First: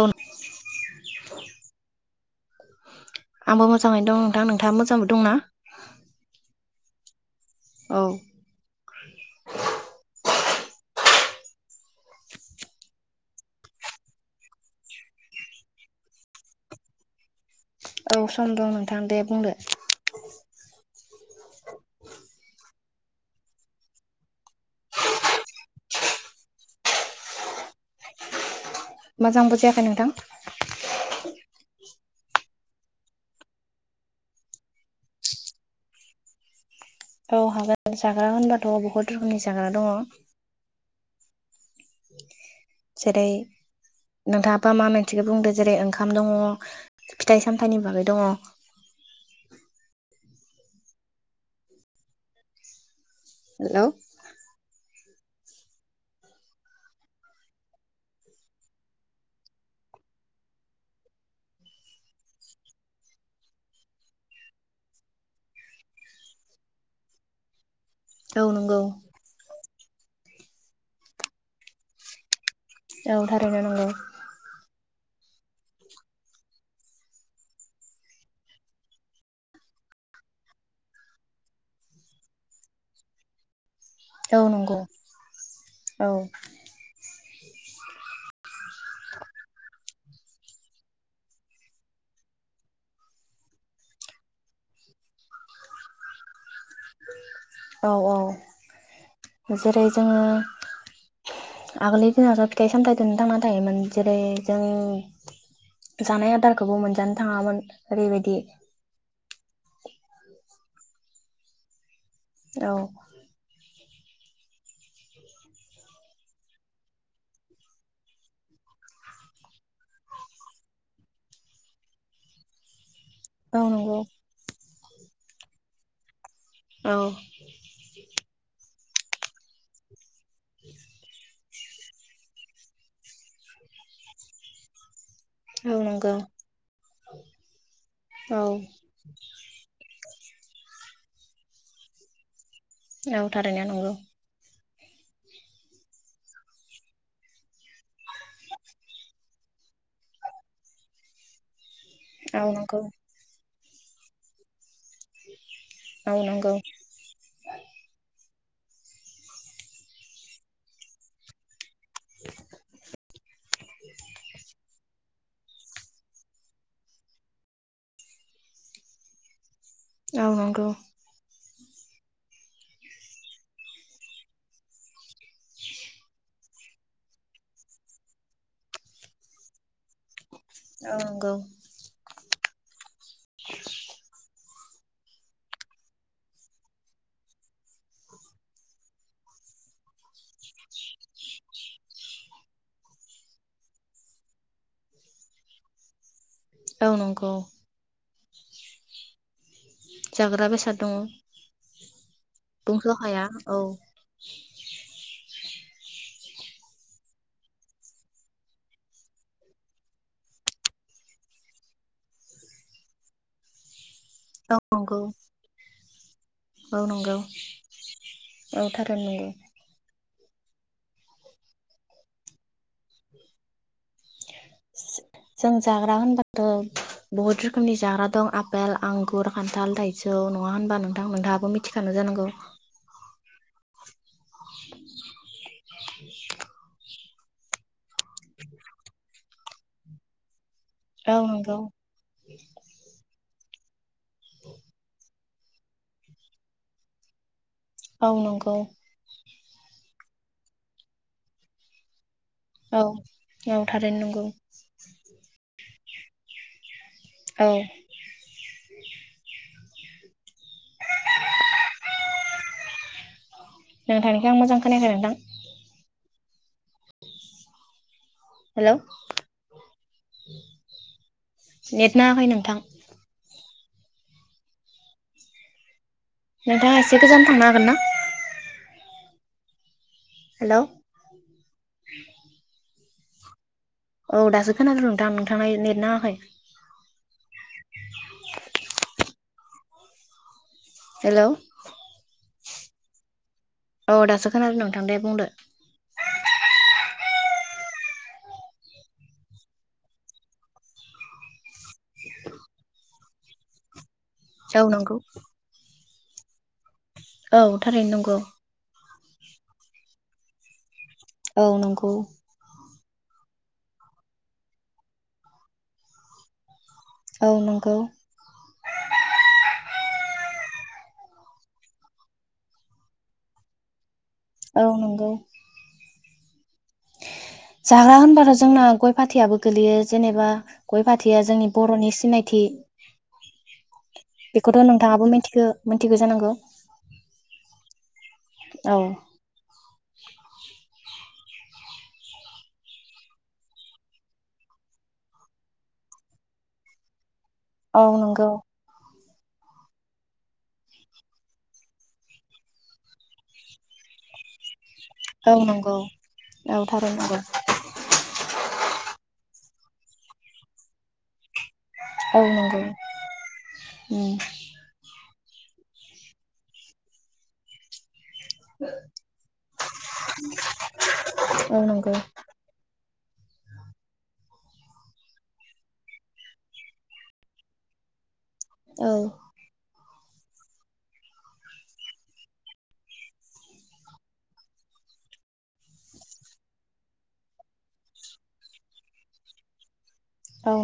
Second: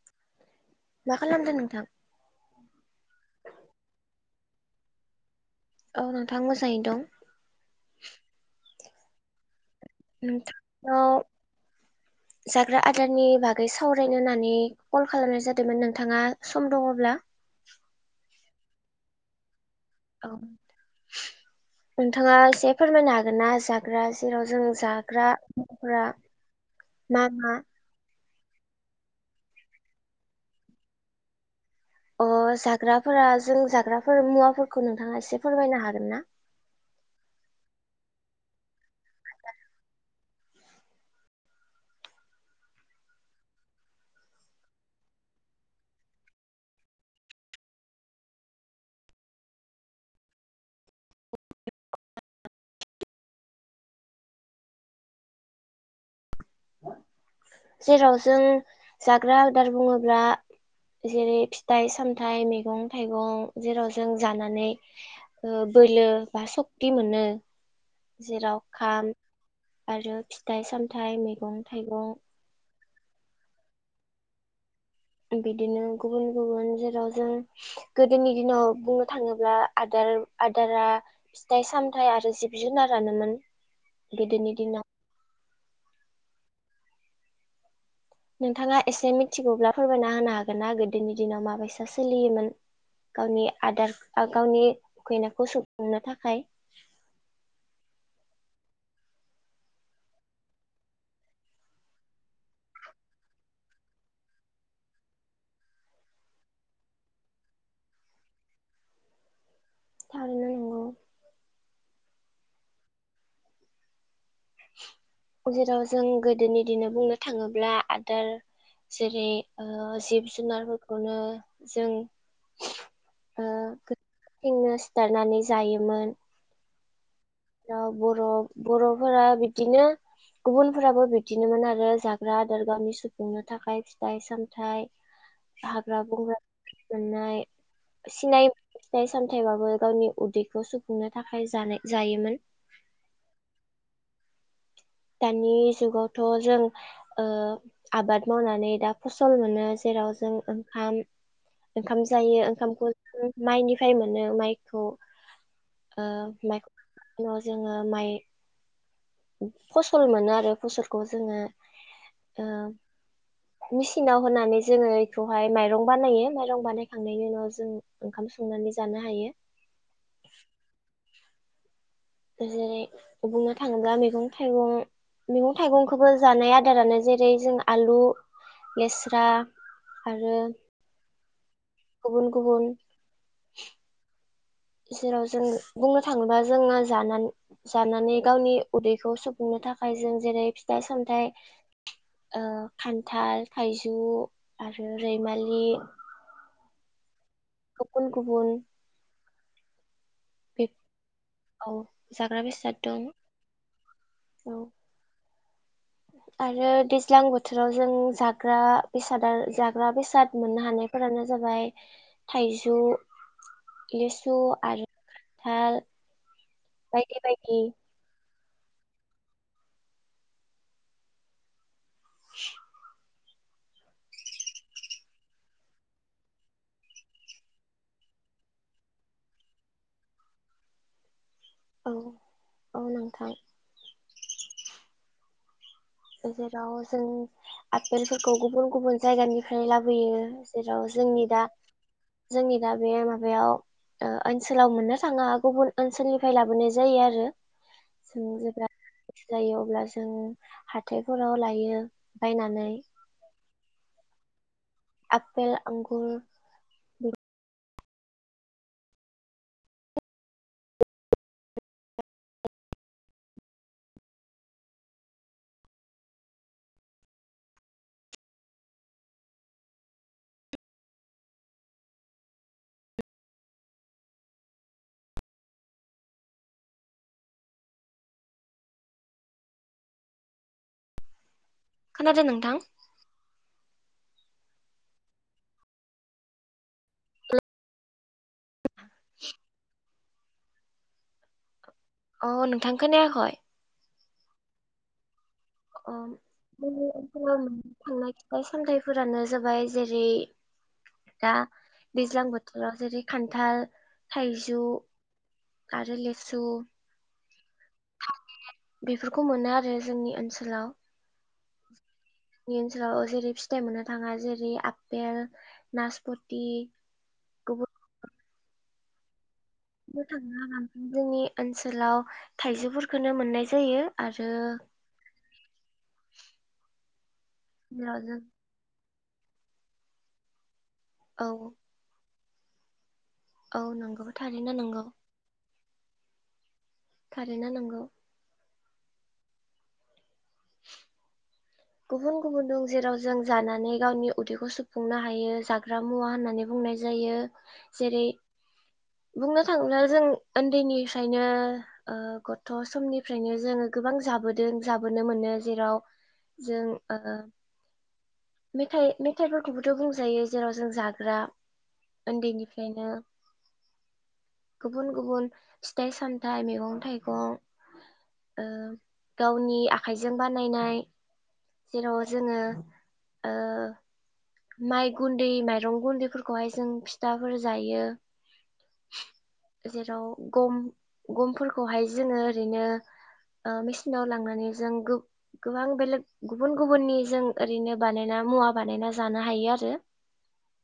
औ मा खालामदों नोंथां आंबो मोजाङैनो दं। दा नोंथाङा मोजांबो दंना? औ नोंथां मोजाङैनो दं। औ [inaudible] दं नोंथांनाव जाग्रा आदारनि बागै सावरायनो होननानै कल खालामनाय जादोंमोन नोंथाङा सम दङब्ला? औ सम दं नोंथां दे बुंदो। औ नोंथाङा एसे फोरमायनो हागोन ना? जाग्रा जेराव जों जाग्रा मवफोरा मा मा? मोजां बुजियाखै नोंथां। अ जाग्राफोरा जों जाग्राफोर मुवाफोरखौ नोंथाङा एसे फोरमायनो हागोन ना? औ हागोन जाग्रा होनबाथ' बहुत रोखोमनि जाग्रा दङ। जेरै नोंथाङाबा मा मोनसेखौ बुंदों जेरै ओंखाम दङ फिथाइ सामथाइनि बागै दङ। हेलौ जेराव जों जाग्रा आदार बुङोब्ला जेरै फिथाइ सामथाइ मैगं थाइगं जेराव जों जानानै ओ बोलो बा सक्ति मोनो औ जिराव नंगौ खाम आरो फिथाइ सामथाइ मैगं थाइगं औ थारैनो नंगौ। बिदिनो गुबुन गुबुन जेराव जों गोदोनि दिनाव बुंनो थाङोब्ला आदार आदारा फिथाइ सामथाइ आरो जिब जुनारानोमोन। औ गोदोनि नंगौ दिनाव औ नोंथाङा एसे मिथिगौब्ला फोरमायना होनो हागोन ना गोदोनि दिनाव माबायसा सोलियोमोन? गावनि आदार गावनि उखैनायखौ सुफुंनो थाखाय। औ औ जेरै जोङो आगोलनि दिनावथ' फिथाइ सामथाइ दोंनो थांना थायोमोन जेरै जों जानाय आदारखौबो मोनजानो थाङामोन ओरैबायदि थारैनो नंगौ। औ जेराव जों गोदोनि दिनाव बुंनो थाङोब्ला आदार जेरै ओ जिब जुनारफोरखौनो जों ओ औ नंगौ [unintelligible] सिथारनानै जायोमोन। औ बर' बर'फोरा बिदिनो गुबुन फोराबो बे बिदिनोमोन आरो जाग्रा आदार गावनि सुफुंनो थाखाय फिथाइ सामथाइ औ हाग्रा नंगौ बंग्रा मोननाय औ सिनाय फिथाइ सामथायबाबो गावनि उदैखौ सुफुंनो थाखाय जानाय जायोमोन औ थारैनो नंगौ दानि जुगावथ' जों आबाद मावनानै दा फसल मोनो जेराव जों ओंखाम ओंखाम औ जायो नंगौ ओंखामखौ माइनिफ्राय मोनो माइखौ औ नंगौ ओ [unintelligible] जोङो माइ फसल मोनो आरो फसलखौ जोङो ओ मेसिनाव होनानै जोङो बेखौहाय माइरं बानायो माइरं बानायखांनायनि उनाव जों ओंखाम संनानै जानो हायो। औ नांगौ जेरै बुंनो थाङोब्ला मैगं-थाइगं मैगं-थाइगंखौबो जानाय आदारानो जेरै जों आलु, लेस्रा आरो औ नंगौ गुबुन गुबुन जेराव जों बुंनो थाङोबा जोङो जानानै गावनि उदैखौ सुफुंनो थाखाय जों जेरै फिथाइ-सामथाइ ओ खान्थाल-थाइजौ आरो रैमालि औ नंगौ गुबुन गुबुन जाग्रा बे बेसाद दङ औ जाग्रा बेसाद दंस' दं। हाया औ औ आरो दैज्लां बोथोराव जों जाग्रा बेसादा जाग्रा बेसाद मोननो हानायफोरानो जाबाय थाइजौ लिसु औ आरो नंगौ खान्थाल औ नंगौ बायदि बायदि औ थारैनो नंगौ [inaudible] जों जाग्रा होनबाथ' बहुत रोखोमनि जाग्रा दं आफेल, आंगुर, खान्थाल, थाइजौ नङा होनबा नोंथांमोनहा औ मिथिखानो जानांगौ [inaudible] औ नोंथां जेराव जों आपेलफोरखौ गुबुन गुबुन जायगानिफ्राय लाबोयो जेराव औ जोंनि दा नंगौ जोंनि दा बे मा बेयाव ओ ओनसोलाव मोननो थाङा गुबुन ओनसोलनिफ्राय लाबोनाय जायो आरो औ जों नंगौ जेब्ला जायो अब्ला जों हाथ हाथायफोराव लायो बायनानै औ औ थारैनो नंगौ [inaudible] आ आपेल, आंगुर औ नोंथांनिखौ आं मोजां खोनायाखै नोंथां। हेलौ नेट नांङाखै नोंथां। नोंथाङा एसे गोजान थांनो हागोन ना? हेलौ। खोनादों नोंथां। औ दासो खोनादों नोंथां नोंथां नेट नांआखै [inaudible] हेलौ। अ नोंथां खोनायाखय। औ दासो खोनादों नोंथां दे बुंदो। अ जोंनि ओनसोलाव मोननो थांनाय फिथाइ सामथायाइफोरानो जाबाय जेरै दा दैज्लां बोथोराव जेरै खान्थाल औ थाइजौ नंगौ आरो ले सु [inaudible] औ थारैनो नंगौ। खौ मोनो आरो जोंनि ओनसोलाव। औ नंगौ। जोंनि ओनसोलाव जेरै फिथाइ मोननो थाङा जेरै आपेल, नासपति। औ नंगौ। गुबुननो थाङाफ्रा जोंनि ओनसोलाव थाइजौफोरखौनो मोननाय जायो। आरो औ नंगौ। [inaudible] जाग्रा उनाव जों होनबाथ' जोंना गय फाथैयाबो गोलैयो जेनेबा गय फाथैया औ जोंनि बर'नि सिनाय थि औ नंगौ थारैनो बेखौथ' नंगौ नोंथाङाबो मिथिगो मिनथिगो जानांगौ। थारैनो नंगौ। औ। [inaudible] गुबुन गुबुन दं जेराव जों जानानै गावनि उदैखौ सुफुंनो हायो जाग्रा मुवा होननानै बुंनाय जायो। औ जेरै नंगौ। बुंनो थाङोब्ला जों ओन्दैनिफ्रायनो ओ गथ' समनिफ्रायनो जोङो गोबां जाबोदों। जाबोनो औ मोनो नंगौ जेराव औ जों थारैनो नंगौ ओ। मेथाइ मेथाइफोरखौबोथ' बुंजायो जेराव जों जाग्रा औ नंगौ ओन्दैनिफ्रायनो उम गुबुन गुबुन फिथाइ सामथाइ मैगं थाइगं ओ गावनि आखाइजों बानायनाय औ नंगौ जेराव जोङो ओ माइ गुन्दै माइरं गुन्दैफोरखौहाय जों फिथाफोर जायो। औ जेराव गम गमफोरखौहाय जोङो ओरैनो ओ मेचिनाव लांनानै जों गोब गोबां बेलेग गुबुन गुबुननि जों ओरैनो बानायना मुवा बानायना जा जानो हायो आरो औ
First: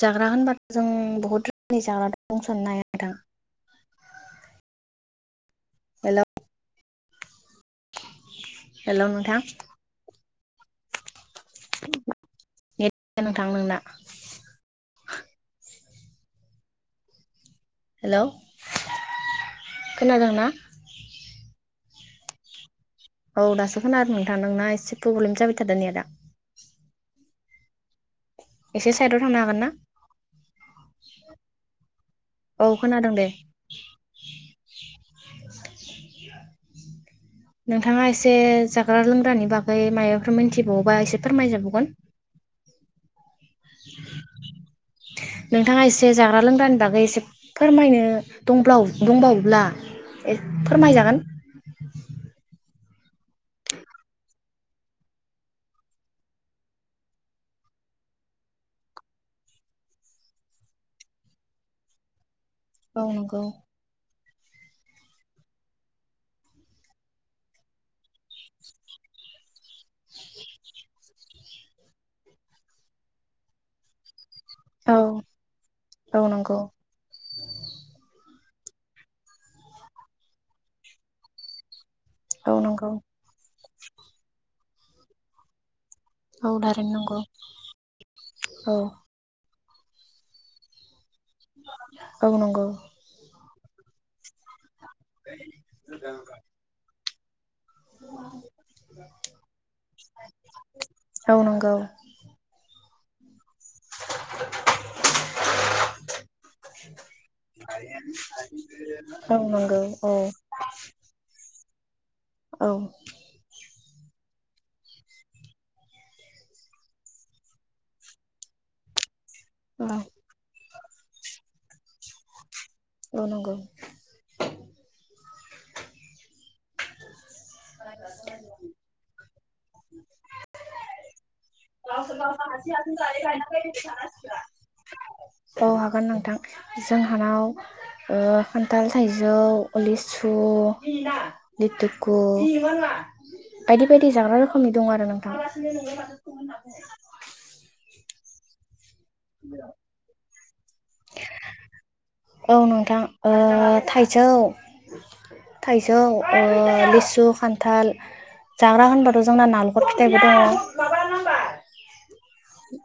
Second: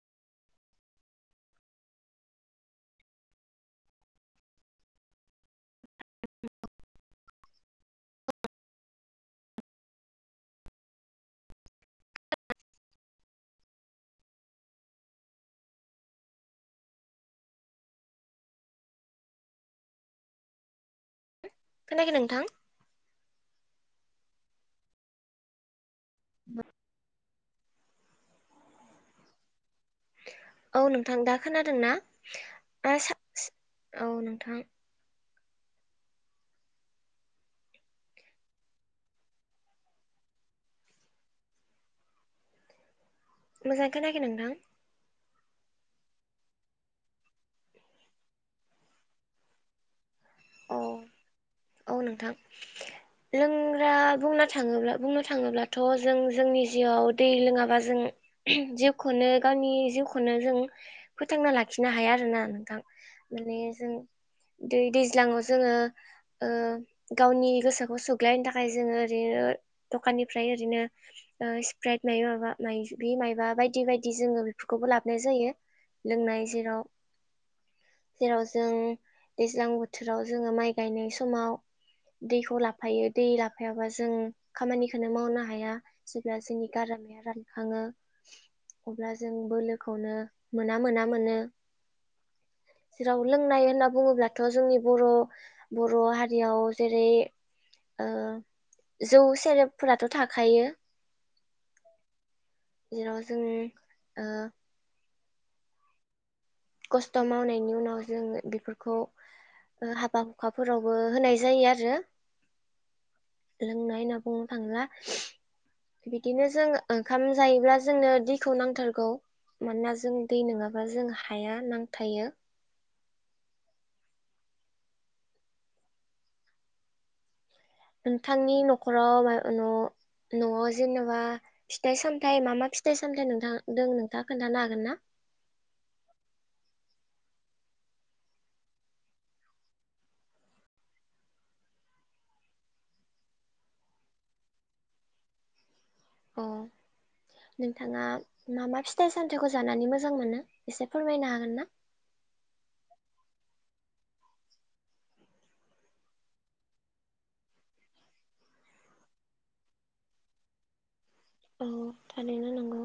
जाग्रा होनबाथ' जों बहुद रोखोमनि जाग्रा बुंसननो हाया नोंथां। हेलौ हेल' नोंथां। [unintelligible] नोंथां नोंना हेल' खोनादों ना? खोनायाखै नोंथां औ दासो खोनादों नोंथां नोंना एसे प्रब्लेम जाबाय थादो नेटा। बा एसे साइदआव थांनो हागोन ना? औ नोंथां दा खोनादों ना औ खोनादों दे [unintelligible] औ नोंथां [inaudible] नोंथाङा एसे जाग्रा लोंग्रानि बागै मायबाफोर मिनथिबावोबा एसे फोरमायजाबावगोन। मोजां खोनायाखै नोंथां। नोंथाङा एसे जाग्रा लोंग्रानि बागै एसे फोरमायनो दंब्लाव दंबावोब्ला औ फोरमायजागोन। औ नोंथां। लोंग्रा बुंना थाङोब्ला बुंनो थाङोब्लाथ' जों जोंनि जिउआव दै लोङाबा जों जिउखौनो गावनि जिउखौनो जों फोथांना लाखिनो हाया आरो ना नों थां औ नंगौ माने जों दै दैज्लाङाव जोङो ओ गावनि गोसोखौ सुग्लायनो थाखाय जोङो ओरैनो दखाननिफ्राय ओरैनो ओ स्प्राइद माइबा माबा माइज माइबा बायदि बायदि जोङो फोरखौबो औ लाबोनाय जायो औ लोंनाय नंगौ जेराव जेराव जों दैज्लां बोथोराव जोङो माइ गायनाय सम माव औ दैखौ नंगौ लाफायो दै लाफायाबा जों खामानिखौनो मावनो हाया। जेब्ला औ जोंनि थारैनो नंगौ गारामाया रानखाङो औ अब्ला जों बोलो खौनो मोना मोना मोनो औ नंगौ जेराव लोंनाय ना बुङोब्ला थ' जोंनि बर' बर' हारियाव जेर [unintelligible] ओ जौ सेरेबफोराथ' थाखायो औ नंगौ [unintelligible] जों ओ खस्थ' मावनायनि उनाव जों बेफोरखौ औ नंगौ ओ औ हाबा हुखाफोरावबो होनाय जायो आरो औ रो लोंनाय नो नो थांला बिदिनो जों ओंखाम जायोब्ला जोंनो दैखौ नांथारगौ मानोना औ जों दै नङा मा जों हाया नांथायो अ नंगौ नंगौ नोंथांनि न'खराव न' न'आव जेन'बा दों नोंथाङा खोन्थानो हागोन ना [unintelligible] औ हागोन नोंथां हानाव ओ खान्थाल थाइजौ लिसु लिथुकु बायदि बायदि जाग्रा रोखोमनि दं आरो नोंथां अ नोंथाङा [unintelligible] फिथाइ सामथाइखौ जानानै मोजां मोनो एसे फोरमायनो हागोन ना? औ नोंथां ओ थाइजौ थाइजौ ओ लिसु खान्थाल जाग्रा होनबाथ' जोंना नालखर फिथाइबो दङ। औ थारैनो नंगौ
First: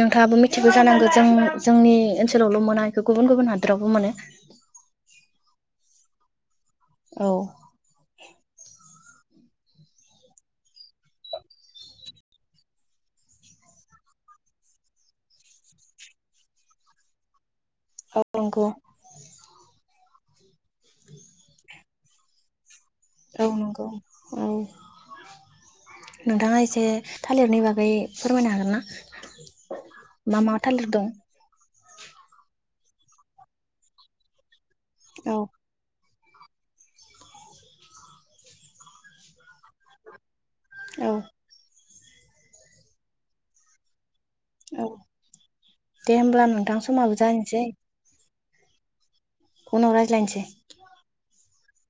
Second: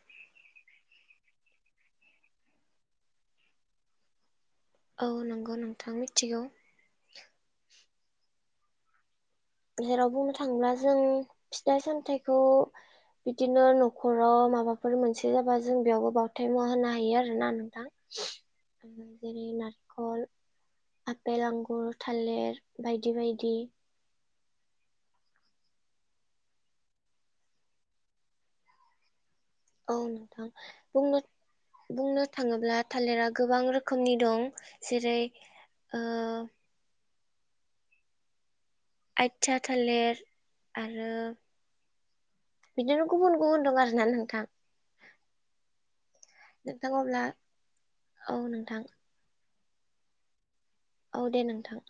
नोंथाङाबो मिथिगौ जानांगो जों जोंनि ओनसोलावल' मोना बेखौ गुबुन गुबुन हादोरावबो मोनो औ नंगौ नोंथां मिथिगौ औ जेराव बुंनो थाङोब्ला जों फिथाइ सामथाइखौ बिदिनो न'खराव माबाफोर मोनसे जाबा जों बेयावबो बावथाइ मुवा होनो हायो आरोना औ नंगौ नारखल आपेल आंगुर थालिर बायदि औ बायदि नंगौ औ नोंथाङा एसे थालिरनि बागै फोरमायनो हागोन ना? औ मा नोंथां मा थालिर दं? बुंनो बुंनो थाङोब्ला थालिरा गोबां रोखोमनि दं जेरै औ ओ आथया थालेर आरो औ बिदिनो गुबुन गुबुन दं आरोना नों औ दे होब्ला नोंथां समाबो जानोसै औ नोंथां उनाव रायज्लायनोसै औ दे नोंथां